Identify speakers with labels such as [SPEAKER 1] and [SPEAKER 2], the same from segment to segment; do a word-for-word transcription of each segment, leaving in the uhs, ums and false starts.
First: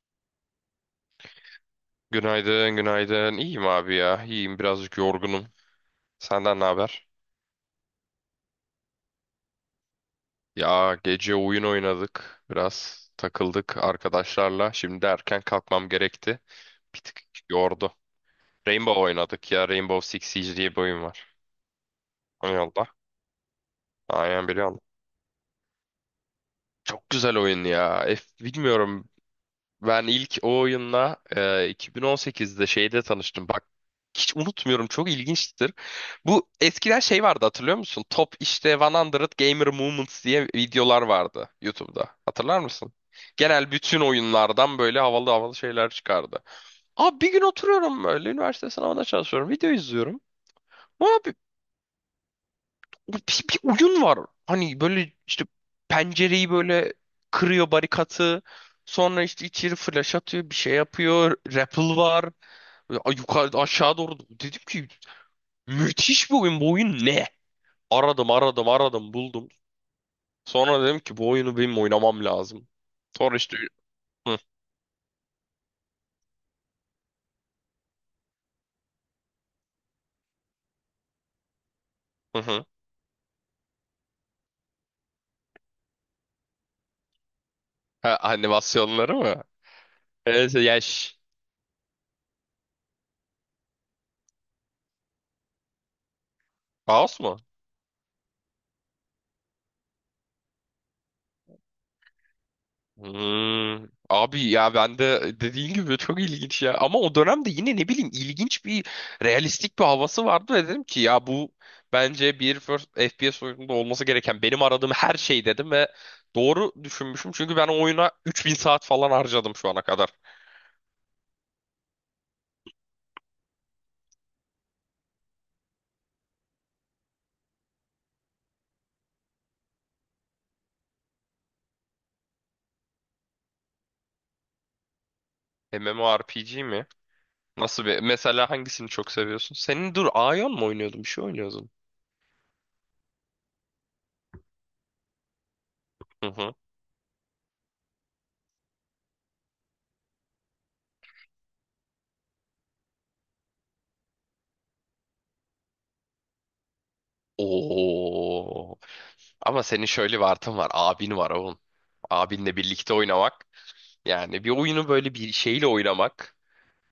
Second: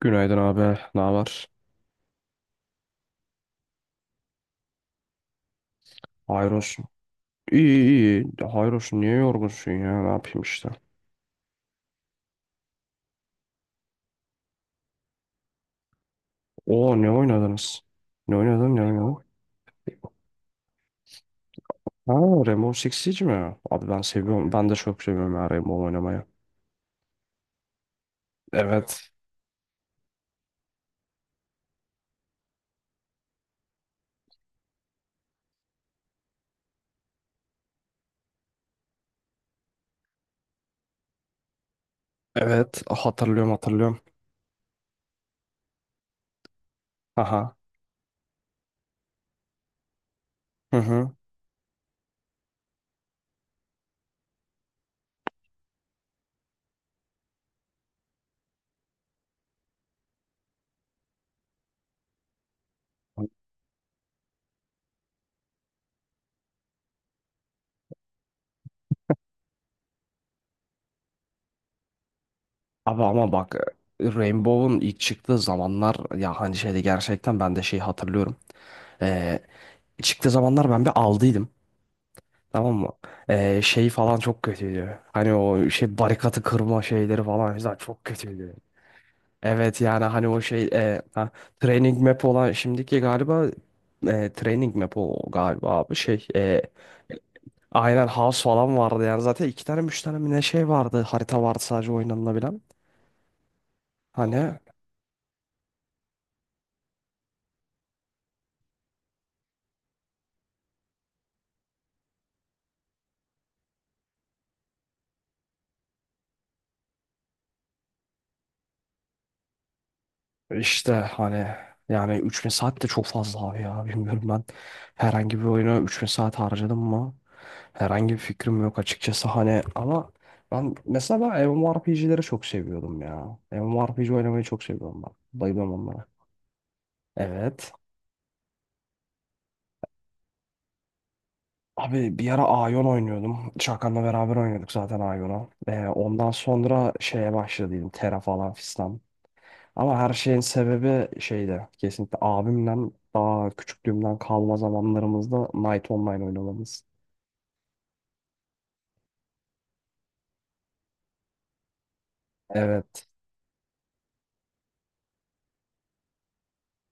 [SPEAKER 1] Günaydın abi. Ne var?
[SPEAKER 2] Günaydın, günaydın. İyiyim abi ya. İyiyim, birazcık yorgunum.
[SPEAKER 1] Hayır
[SPEAKER 2] Senden ne
[SPEAKER 1] olsun.
[SPEAKER 2] haber?
[SPEAKER 1] İyi iyi. İyi. Hayır olsun. Niye yorgunsun ya? Ne yapayım işte.
[SPEAKER 2] Ya gece oyun oynadık. Biraz takıldık arkadaşlarla. Şimdi erken kalkmam gerekti.
[SPEAKER 1] Oo,
[SPEAKER 2] Bir
[SPEAKER 1] ne
[SPEAKER 2] tık
[SPEAKER 1] oynadınız?
[SPEAKER 2] yordu.
[SPEAKER 1] Ne oynadın? Ne
[SPEAKER 2] Rainbow
[SPEAKER 1] oynadın?
[SPEAKER 2] oynadık ya. Rainbow Six Siege diye bir oyun var.
[SPEAKER 1] Ha,
[SPEAKER 2] Oyun
[SPEAKER 1] Rainbow
[SPEAKER 2] Allah.
[SPEAKER 1] Six Siege mi? Abi, ben
[SPEAKER 2] Aynen
[SPEAKER 1] seviyorum. Ben de
[SPEAKER 2] biliyorum.
[SPEAKER 1] çok seviyorum ya Rainbow oynamayı.
[SPEAKER 2] Çok güzel oyun ya. F, bilmiyorum.
[SPEAKER 1] Evet.
[SPEAKER 2] Ben ilk o oyunla e, iki bin on sekizde şeyde tanıştım. Bak hiç unutmuyorum, çok ilginçtir. Bu eskiden şey vardı, hatırlıyor musun? Top işte yüz Gamer Moments diye videolar vardı YouTube'da. Hatırlar
[SPEAKER 1] Evet,
[SPEAKER 2] mısın?
[SPEAKER 1] hatırlıyorum,
[SPEAKER 2] Genel
[SPEAKER 1] hatırlıyorum.
[SPEAKER 2] bütün oyunlardan böyle havalı havalı şeyler çıkardı. Abi bir gün
[SPEAKER 1] Aha.
[SPEAKER 2] oturuyorum böyle, üniversite sınavına çalışıyorum. Video izliyorum,
[SPEAKER 1] Hı hı.
[SPEAKER 2] bir, bir oyun var. Hani böyle işte pencereyi böyle kırıyor barikatı. Sonra işte içeri flash atıyor, bir şey yapıyor. Rappel var. Böyle a- yukarı aşağı doğru. Dedim ki müthiş bir oyun. Bu oyun ne? Aradım, aradım, aradım, buldum. Sonra dedim ki bu oyunu benim oynamam lazım.
[SPEAKER 1] Abi ama
[SPEAKER 2] Sonra
[SPEAKER 1] bak,
[SPEAKER 2] işte hı,
[SPEAKER 1] Rainbow'un ilk çıktığı zamanlar ya hani şeyde, gerçekten ben de şeyi hatırlıyorum. Ee, Çıktığı zamanlar ben bir aldıydım.
[SPEAKER 2] hı, hı.
[SPEAKER 1] Tamam mı? Ee, şey falan çok kötüydü. Hani o şey barikatı kırma şeyleri falan güzel, çok
[SPEAKER 2] Ha,
[SPEAKER 1] kötüydü.
[SPEAKER 2] animasyonları mı?
[SPEAKER 1] Evet yani hani o
[SPEAKER 2] Evet,
[SPEAKER 1] şey e,
[SPEAKER 2] yaş.
[SPEAKER 1] ha, training map olan şimdiki galiba, e, training map o galiba abi, şey, e,
[SPEAKER 2] Kaos mu?
[SPEAKER 1] aynen house falan vardı, yani zaten iki tane üç tane mi ne şey vardı, harita vardı sadece oynanılabilen.
[SPEAKER 2] Hmm. Abi
[SPEAKER 1] Hani,
[SPEAKER 2] ya ben de dediğin gibi çok ilginç ya. Ama o dönemde yine ne bileyim ilginç bir realistik bir havası vardı ve dedim ki ya bu bence bir first F P S oyununda olması gereken, benim aradığım her şey dedim ve doğru düşünmüşüm. Çünkü ben o oyuna üç bin saat falan harcadım şu ana kadar.
[SPEAKER 1] İşte hani yani, üç bin saat de çok fazla abi ya, bilmiyorum, ben herhangi bir oyuna üç bin saat harcadım mı herhangi bir fikrim yok açıkçası hani. Ama ben mesela, ben M M O R P G'leri çok seviyordum ya, MMORPG oynamayı çok seviyorum ben, bayılıyorum onlara.
[SPEAKER 2] MMORPG mi?
[SPEAKER 1] Evet
[SPEAKER 2] Nasıl bir mesela, hangisini çok seviyorsun? Senin dur, Aion mu oynuyordun? Bir şey oynuyordun.
[SPEAKER 1] abi, bir ara Aion oynuyordum, Çakan'la beraber oynuyorduk zaten Aion'u. Ee,
[SPEAKER 2] Hı
[SPEAKER 1] ondan
[SPEAKER 2] hı.
[SPEAKER 1] sonra şeye başladıydım, Terra falan fistan. Ama her şeyin sebebi şeyde, kesinlikle abimden, daha küçüklüğümden kalma zamanlarımızda Night Online oynamamız.
[SPEAKER 2] Oo. Ama senin şöyle bir artın var. Abin var oğlum. Abinle birlikte
[SPEAKER 1] Evet.
[SPEAKER 2] oynamak. Yani bir oyunu böyle bir şeyle oynamak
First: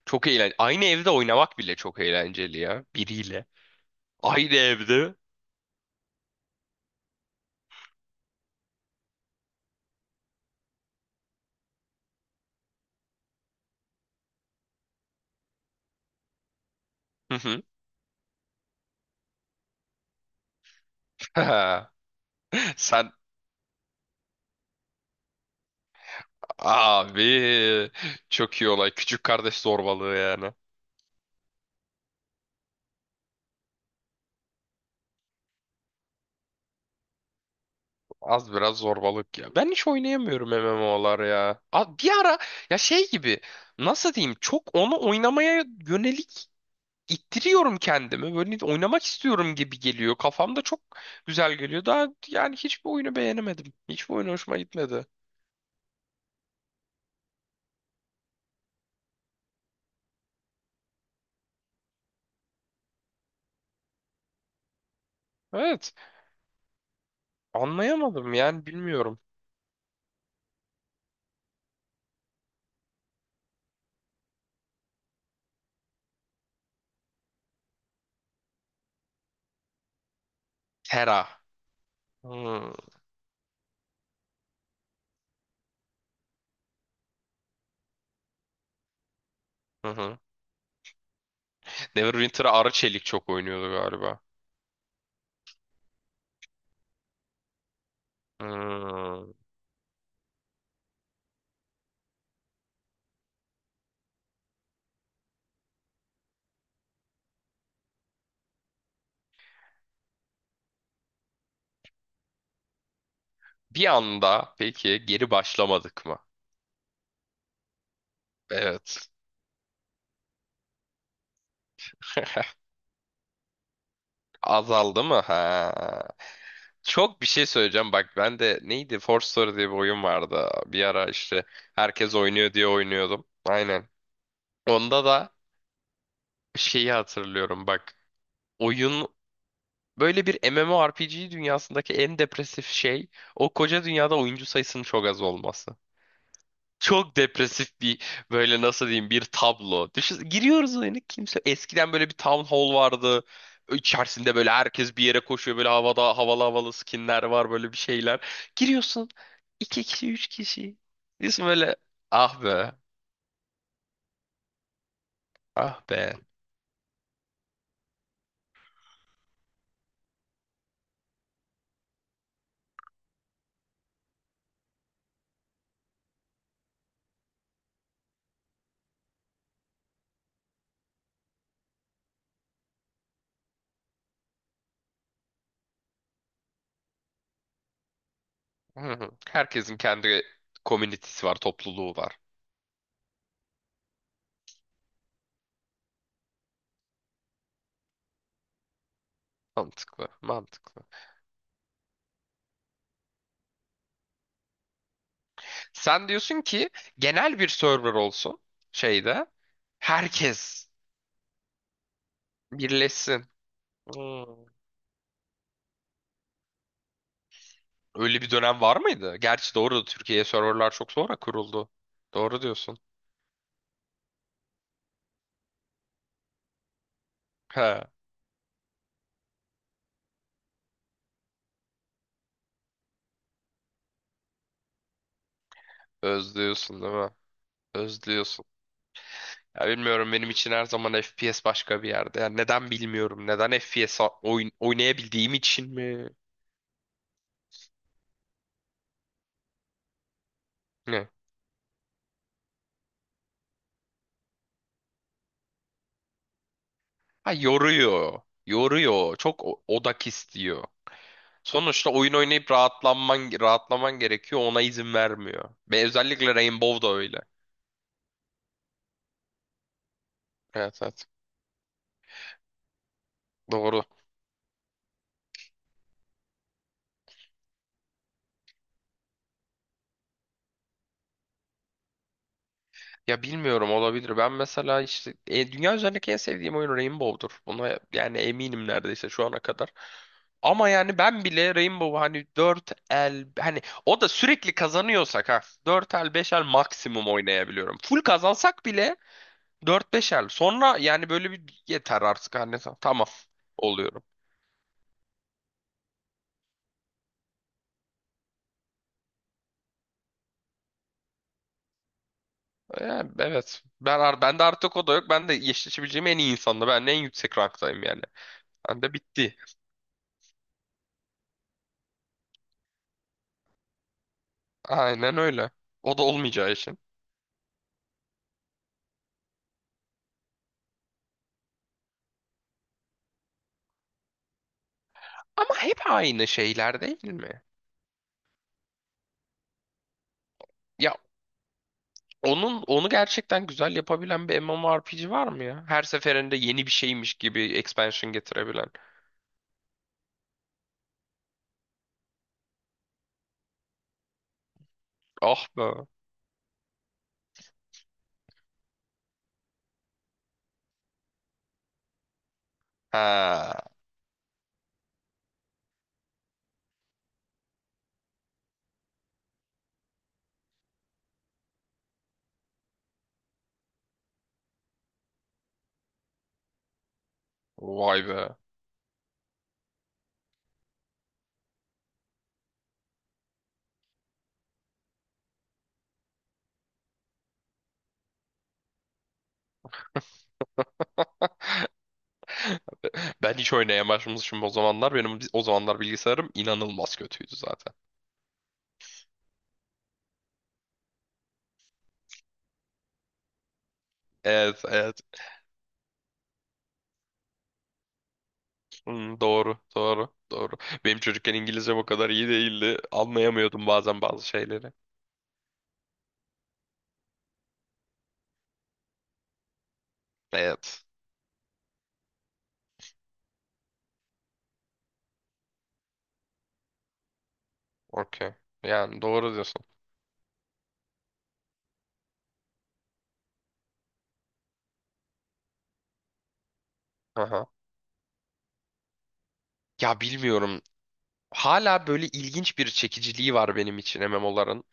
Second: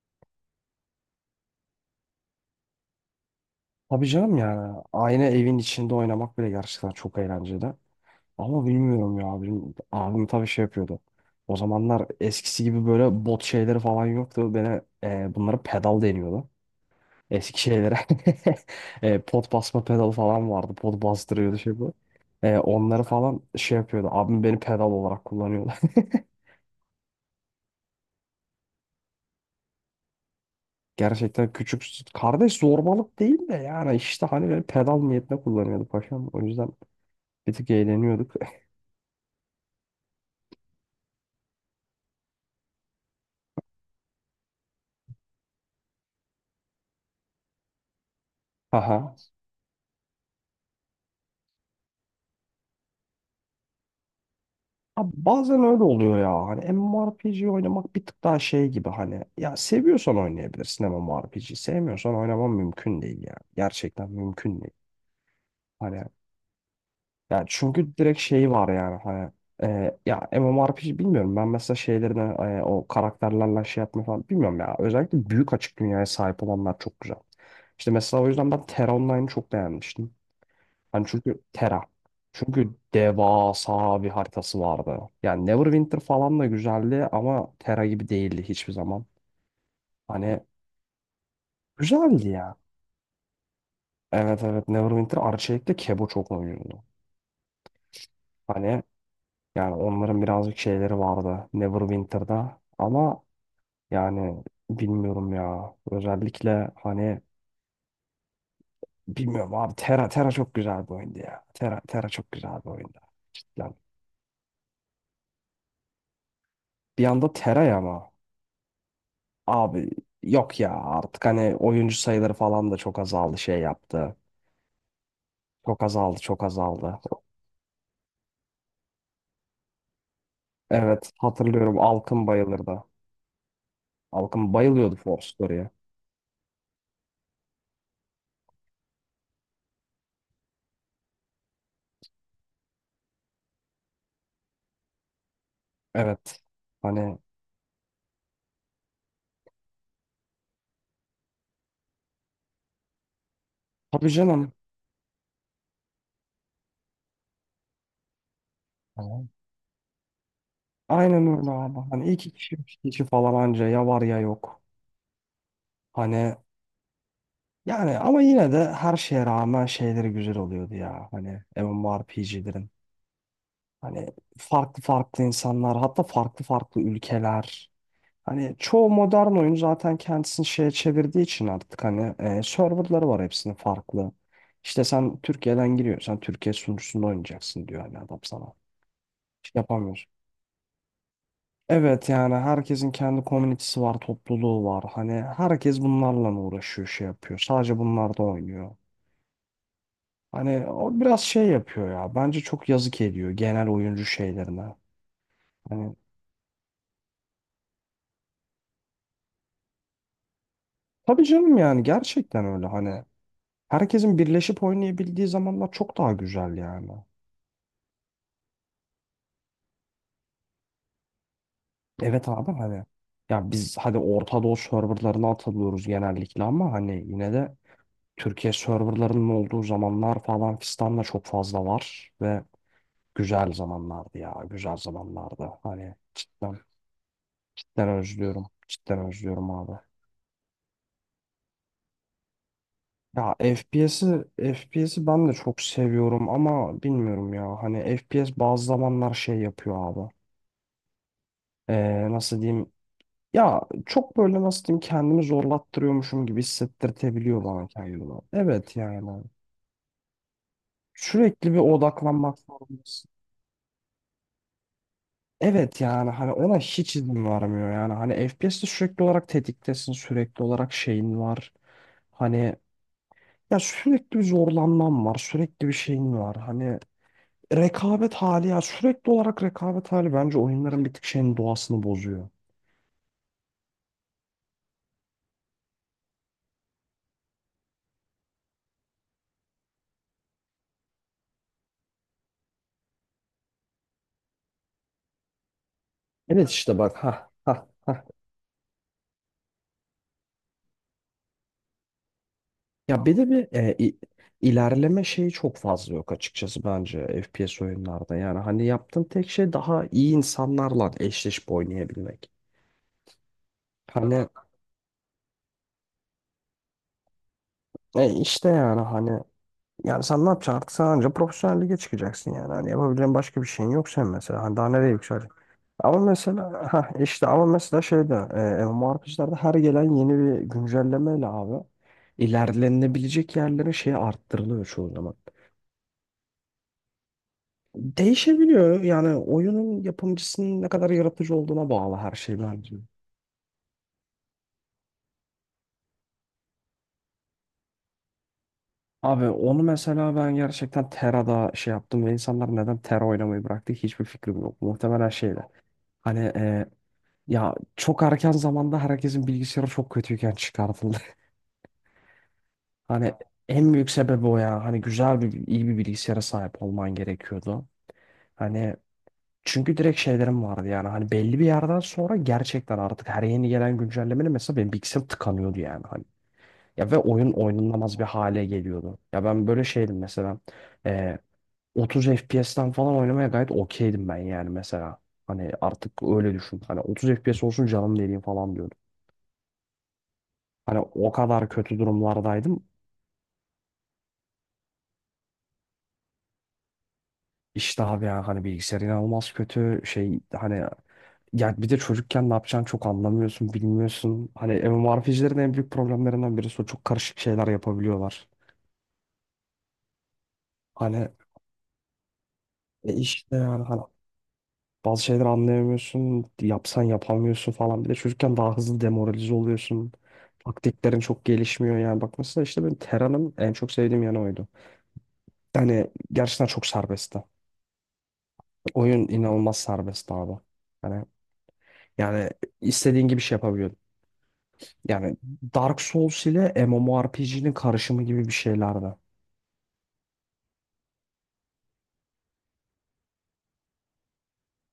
[SPEAKER 2] çok eğlenceli. Aynı evde oynamak bile çok eğlenceli ya. Biriyle.
[SPEAKER 1] Tabii canım,
[SPEAKER 2] Aynı
[SPEAKER 1] yani
[SPEAKER 2] evde.
[SPEAKER 1] aynı evin içinde oynamak bile gerçekten çok eğlenceli. Ama bilmiyorum ya, abim, abim tabii şey yapıyordu. O zamanlar eskisi gibi böyle bot şeyleri falan yoktu. Beni e, bunlara pedal deniyordu.
[SPEAKER 2] Hı
[SPEAKER 1] Eski
[SPEAKER 2] hı.
[SPEAKER 1] şeylere e, pot basma pedalı falan vardı. Pot bastırıyordu şey bu. E, onları
[SPEAKER 2] Sen
[SPEAKER 1] falan şey yapıyordu. Abim beni pedal olarak kullanıyordu.
[SPEAKER 2] abi çok iyi olay. Küçük kardeş zorbalığı yani.
[SPEAKER 1] Gerçekten küçük kardeş zorbalık değil de, yani işte hani böyle pedal niyetine kullanıyorduk paşam. O yüzden bir tık eğleniyorduk.
[SPEAKER 2] Az biraz zorbalık ya. Ben hiç oynayamıyorum M M olar ya. A- Bir ara ya şey gibi, nasıl diyeyim, çok onu oynamaya yönelik ittiriyorum kendimi. Böyle oynamak
[SPEAKER 1] Aha.
[SPEAKER 2] istiyorum gibi geliyor. Kafamda çok güzel geliyor. Daha yani hiçbir oyunu beğenemedim. Hiçbir oyun hoşuma gitmedi.
[SPEAKER 1] Abi bazen öyle oluyor ya. Hani MMORPG oynamak bir tık daha şey gibi, hani ya seviyorsan oynayabilirsin MMORPG. Sevmiyorsan oynaman mümkün değil ya. Gerçekten mümkün değil.
[SPEAKER 2] Evet.
[SPEAKER 1] Hani yani çünkü direkt
[SPEAKER 2] Anlayamadım
[SPEAKER 1] şeyi
[SPEAKER 2] yani,
[SPEAKER 1] var yani
[SPEAKER 2] bilmiyorum.
[SPEAKER 1] hani e, ya MMORPG bilmiyorum, ben mesela şeylerine e, o karakterlerle şey yapma falan bilmiyorum ya. Özellikle büyük açık dünyaya sahip olanlar çok güzel. İşte mesela o yüzden ben Terra Online'ı çok beğenmiştim. Hani
[SPEAKER 2] Terra.
[SPEAKER 1] çünkü Terra. Çünkü
[SPEAKER 2] Hmm.
[SPEAKER 1] devasa bir haritası vardı. Yani Neverwinter falan da güzeldi ama Terra gibi değildi hiçbir zaman.
[SPEAKER 2] Hı hı.
[SPEAKER 1] Hani güzeldi
[SPEAKER 2] Neverwinter'a
[SPEAKER 1] ya.
[SPEAKER 2] Arı Çelik çok oynuyordu galiba.
[SPEAKER 1] Evet evet, Neverwinter Arçelik'te Kebo çok oynuyordu. Hani
[SPEAKER 2] Hmm.
[SPEAKER 1] yani onların birazcık şeyleri vardı Neverwinter'da, ama yani bilmiyorum ya. Özellikle hani bilmiyorum abi, Terra Terra çok güzel bir oyundu ya. Terra Terra çok güzel bir oyundu. Cidden.
[SPEAKER 2] Bir anda peki geri başlamadık mı?
[SPEAKER 1] Bir anda Terra, ama
[SPEAKER 2] Evet.
[SPEAKER 1] abi yok ya, artık hani oyuncu sayıları falan da çok azaldı, şey yaptı.
[SPEAKER 2] Azaldı mı? Ha.
[SPEAKER 1] Çok azaldı, çok azaldı.
[SPEAKER 2] Çok bir şey söyleyeceğim. Bak ben de neydi? Force Story diye bir oyun vardı. Bir ara
[SPEAKER 1] Evet,
[SPEAKER 2] işte
[SPEAKER 1] hatırlıyorum,
[SPEAKER 2] herkes
[SPEAKER 1] Alkın
[SPEAKER 2] oynuyor diye
[SPEAKER 1] bayılırdı.
[SPEAKER 2] oynuyordum. Aynen.
[SPEAKER 1] Alkın bayılıyordu
[SPEAKER 2] Onda
[SPEAKER 1] Force
[SPEAKER 2] da
[SPEAKER 1] Story'e.
[SPEAKER 2] şeyi hatırlıyorum bak. Oyun böyle, bir MMORPG dünyasındaki en depresif şey o koca dünyada oyuncu sayısının çok az olması.
[SPEAKER 1] Evet.
[SPEAKER 2] Çok
[SPEAKER 1] Hani,
[SPEAKER 2] depresif bir böyle, nasıl diyeyim, bir tablo. Düşün, giriyoruz oyuna kimse, eskiden böyle bir town hall vardı.
[SPEAKER 1] tabii
[SPEAKER 2] İçerisinde böyle
[SPEAKER 1] canım.
[SPEAKER 2] herkes bir yere koşuyor, böyle havada havalı havalı skinler var, böyle bir şeyler. Giriyorsun, iki kişi üç kişi.
[SPEAKER 1] Aynen
[SPEAKER 2] Diyorsun
[SPEAKER 1] öyle
[SPEAKER 2] böyle
[SPEAKER 1] abi. Hani iki
[SPEAKER 2] ah
[SPEAKER 1] kişi,
[SPEAKER 2] be,
[SPEAKER 1] üç kişi falan anca, ya var ya yok.
[SPEAKER 2] ah be.
[SPEAKER 1] Hani yani ama yine de her şeye rağmen şeyleri güzel oluyordu ya, hani M M O R P G'lerin. Hani farklı farklı insanlar, hatta farklı farklı ülkeler. Hani çoğu modern oyun zaten kendisini şeye çevirdiği için artık hani e, serverları var hepsinin farklı. İşte sen Türkiye'den giriyorsan Türkiye sunucusunda oynayacaksın diyor hani adam sana.
[SPEAKER 2] Hı hı. Herkesin
[SPEAKER 1] Yapamıyorsun.
[SPEAKER 2] kendi komünitesi var, topluluğu
[SPEAKER 1] Evet
[SPEAKER 2] var.
[SPEAKER 1] yani herkesin kendi komünitesi var, topluluğu var. Hani herkes bunlarla uğraşıyor, şey yapıyor. Sadece bunlar da oynuyor.
[SPEAKER 2] Mantıklı,
[SPEAKER 1] Hani
[SPEAKER 2] mantıklı.
[SPEAKER 1] o biraz şey yapıyor ya. Bence çok yazık ediyor genel oyuncu şeylerine. Hani
[SPEAKER 2] Sen diyorsun ki genel bir server olsun şeyde. Herkes
[SPEAKER 1] tabii canım yani gerçekten öyle hani.
[SPEAKER 2] birleşsin.
[SPEAKER 1] Herkesin
[SPEAKER 2] Hmm.
[SPEAKER 1] birleşip oynayabildiği zamanlar çok daha güzel yani.
[SPEAKER 2] Öyle bir dönem var mıydı? Gerçi doğru, Türkiye'ye serverlar çok sonra kuruldu.
[SPEAKER 1] Evet
[SPEAKER 2] Doğru
[SPEAKER 1] abi
[SPEAKER 2] diyorsun.
[SPEAKER 1] hani. Ya biz hadi Orta Doğu serverlarına atılıyoruz genellikle ama hani yine de
[SPEAKER 2] He,
[SPEAKER 1] Türkiye serverlarının olduğu zamanlar falan fistanla çok fazla var ve güzel zamanlardı ya. Güzel zamanlardı. Hani cidden,
[SPEAKER 2] özlüyorsun değil mi?
[SPEAKER 1] cidden
[SPEAKER 2] Özlüyorsun.
[SPEAKER 1] özlüyorum. Cidden özlüyorum
[SPEAKER 2] Ya
[SPEAKER 1] abi.
[SPEAKER 2] bilmiyorum, benim için her zaman F P S başka bir yerde. Ya neden
[SPEAKER 1] Ya
[SPEAKER 2] bilmiyorum. Neden F P S
[SPEAKER 1] FPS'i
[SPEAKER 2] a- oyn-
[SPEAKER 1] FPS'i ben de
[SPEAKER 2] oynayabildiğim
[SPEAKER 1] çok
[SPEAKER 2] için mi?
[SPEAKER 1] seviyorum ama bilmiyorum ya. Hani F P S bazı zamanlar şey yapıyor abi. Ee, nasıl diyeyim? Ya çok böyle nasıl diyeyim, kendimi zorlattırıyormuşum gibi
[SPEAKER 2] Ha,
[SPEAKER 1] hissettirtebiliyor bana kendimi.
[SPEAKER 2] yoruyor.
[SPEAKER 1] Evet
[SPEAKER 2] Yoruyor.
[SPEAKER 1] yani.
[SPEAKER 2] Çok o- odak istiyor.
[SPEAKER 1] Sürekli bir
[SPEAKER 2] Sonuçta oyun
[SPEAKER 1] odaklanmak
[SPEAKER 2] oynayıp
[SPEAKER 1] zorundasın.
[SPEAKER 2] rahatlanman rahatlaman gerekiyor. Ona izin vermiyor.
[SPEAKER 1] Evet
[SPEAKER 2] Ve
[SPEAKER 1] yani hani
[SPEAKER 2] özellikle
[SPEAKER 1] ona
[SPEAKER 2] Rainbow da
[SPEAKER 1] hiç
[SPEAKER 2] öyle.
[SPEAKER 1] izin varmıyor, yani hani F P S'te sürekli olarak tetiktesin, sürekli olarak
[SPEAKER 2] Evet, evet.
[SPEAKER 1] şeyin var hani, ya
[SPEAKER 2] Doğru.
[SPEAKER 1] sürekli bir zorlanman var, sürekli bir şeyin var hani, rekabet hali ya, sürekli olarak rekabet hali bence oyunların bir tık şeyin doğasını bozuyor.
[SPEAKER 2] Ya bilmiyorum, olabilir. Ben mesela işte e, dünya üzerindeki en sevdiğim oyun Rainbow'dur. Buna yani eminim neredeyse şu ana kadar. Ama yani ben bile Rainbow hani dört el, hani o da sürekli kazanıyorsak ha, dört el beş el
[SPEAKER 1] Evet işte bak,
[SPEAKER 2] maksimum
[SPEAKER 1] ha ha
[SPEAKER 2] oynayabiliyorum. Full
[SPEAKER 1] ha,
[SPEAKER 2] kazansak bile dörder beşer. Sonra yani böyle bir yeter artık anne
[SPEAKER 1] ya
[SPEAKER 2] tamam
[SPEAKER 1] bir de bir e, i-
[SPEAKER 2] oluyorum.
[SPEAKER 1] ilerleme şeyi çok fazla yok açıkçası bence F P S oyunlarda, yani hani yaptığın tek şey daha iyi insanlarla eşleşip oynayabilmek.
[SPEAKER 2] Yani evet. Ben ar-
[SPEAKER 1] Hani
[SPEAKER 2] bende artık o da yok. Ben de eşleşebileceğim en iyi insanla. Ben de en yüksek ranktayım yani.
[SPEAKER 1] e işte yani
[SPEAKER 2] Ben de
[SPEAKER 1] hani,
[SPEAKER 2] bitti.
[SPEAKER 1] yani sen ne yapacaksın artık, sen anca profesyonel lige çıkacaksın yani. Hani yapabileceğin başka bir şeyin yok sen mesela. Hani daha nereye
[SPEAKER 2] Aynen
[SPEAKER 1] yükseleceksin?
[SPEAKER 2] öyle.
[SPEAKER 1] Ama
[SPEAKER 2] O da olmayacağı
[SPEAKER 1] mesela
[SPEAKER 2] için.
[SPEAKER 1] ha işte ama mesela şeyde e, M M O R P G'lerde her gelen yeni bir güncellemeyle abi ilerlenebilecek yerlerin şeyi arttırılıyor çoğu zaman.
[SPEAKER 2] Ama hep aynı şeyler değil mi?
[SPEAKER 1] Değişebiliyor yani, oyunun yapımcısının ne kadar
[SPEAKER 2] Ya
[SPEAKER 1] yaratıcı olduğuna bağlı her şey
[SPEAKER 2] onun
[SPEAKER 1] bence.
[SPEAKER 2] onu gerçekten güzel yapabilen bir MMORPG var mı ya? Her seferinde yeni bir şeymiş gibi expansion getirebilen.
[SPEAKER 1] Abi onu mesela ben gerçekten Tera'da şey yaptım ve insanlar neden Tera oynamayı bıraktı hiçbir fikrim yok. Muhtemelen
[SPEAKER 2] Ah
[SPEAKER 1] şeyle.
[SPEAKER 2] be.
[SPEAKER 1] Hani e, ya çok erken zamanda herkesin bilgisayarı çok kötüyken çıkartıldı. Hani
[SPEAKER 2] Ha.
[SPEAKER 1] en büyük sebebi o ya. Hani güzel bir, iyi bir bilgisayara sahip olman gerekiyordu. Hani çünkü direkt şeylerim vardı yani. Hani belli bir yerden sonra gerçekten artık her yeni gelen güncellemeyle mesela benim bilgisayarım tıkanıyordu yani. Hani. Ya ve oyun oynanamaz
[SPEAKER 2] Vay
[SPEAKER 1] bir
[SPEAKER 2] be.
[SPEAKER 1] hale geliyordu. Ya ben böyle şeydim mesela. Ee, otuz F P S'ten falan oynamaya gayet okeydim ben yani mesela. Hani artık öyle düşün. Hani otuz F P S olsun canım dediğim falan. Hani o kadar kötü durumlardaydım.
[SPEAKER 2] Ben hiç oynaya başlamışım o zamanlar. Benim o zamanlar bilgisayarım inanılmaz kötüydü zaten.
[SPEAKER 1] İşte abi ya hani bilgisayar inanılmaz kötü şey hani, ya bir de çocukken ne yapacağını çok anlamıyorsun, bilmiyorsun. Hani
[SPEAKER 2] Evet, evet.
[SPEAKER 1] M M O R P G'lerin en büyük problemlerinden birisi o, çok karışık şeyler yapabiliyorlar.
[SPEAKER 2] Hmm, doğru, doğru, doğru. Benim
[SPEAKER 1] Hani
[SPEAKER 2] çocukken İngilizcem o kadar iyi değildi.
[SPEAKER 1] e işte yani
[SPEAKER 2] Anlayamıyordum
[SPEAKER 1] hani
[SPEAKER 2] bazen bazı şeyleri.
[SPEAKER 1] bazı şeyleri anlayamıyorsun, yapsan yapamıyorsun falan, bir de çocukken daha hızlı demoralize oluyorsun.
[SPEAKER 2] Evet.
[SPEAKER 1] Taktiklerin çok gelişmiyor, yani bak mesela işte benim Terra'nın en çok sevdiğim yanı oydu. Yani gerçekten çok serbestti.
[SPEAKER 2] Okey. Yani
[SPEAKER 1] Oyun
[SPEAKER 2] doğru
[SPEAKER 1] inanılmaz
[SPEAKER 2] diyorsun.
[SPEAKER 1] serbestti abi. Hani yani istediğin gibi şey yapabiliyordun. Yani Dark Souls ile
[SPEAKER 2] Aha.
[SPEAKER 1] M M O R P G'nin karışımı gibi bir şeylerdi.
[SPEAKER 2] Ya bilmiyorum. Hala böyle ilginç bir çekiciliği var benim için M M O'ların.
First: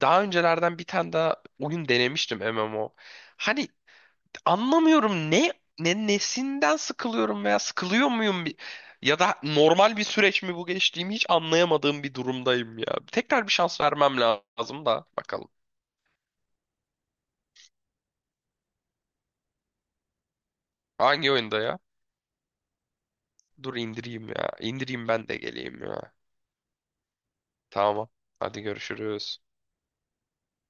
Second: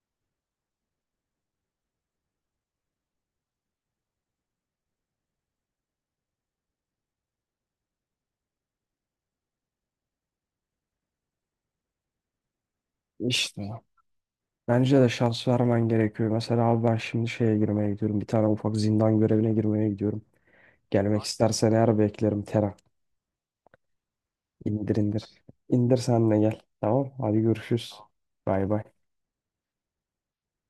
[SPEAKER 2] Daha öncelerden bir tane daha oyun denemiştim M M O. Hani anlamıyorum ne ne nesinden sıkılıyorum veya sıkılıyor muyum, bi- ya da normal bir süreç mi bu, geçtiğimi hiç anlayamadığım bir durumdayım ya. Tekrar bir
[SPEAKER 1] İşte.
[SPEAKER 2] şans vermem lazım
[SPEAKER 1] Bence
[SPEAKER 2] da,
[SPEAKER 1] de şans
[SPEAKER 2] bakalım.
[SPEAKER 1] vermen gerekiyor. Mesela abi ben şimdi şeye girmeye gidiyorum. Bir tane ufak zindan görevine girmeye gidiyorum. Gelmek
[SPEAKER 2] Hangi oyunda
[SPEAKER 1] istersen
[SPEAKER 2] ya?
[SPEAKER 1] eğer beklerim Tera.
[SPEAKER 2] Dur indireyim ya.
[SPEAKER 1] İndir
[SPEAKER 2] İndireyim,
[SPEAKER 1] indir.
[SPEAKER 2] ben de geleyim
[SPEAKER 1] İndir
[SPEAKER 2] ya.
[SPEAKER 1] sen de gel. Tamam. Hadi görüşürüz.
[SPEAKER 2] Tamam. Hadi
[SPEAKER 1] Bay bay.
[SPEAKER 2] görüşürüz.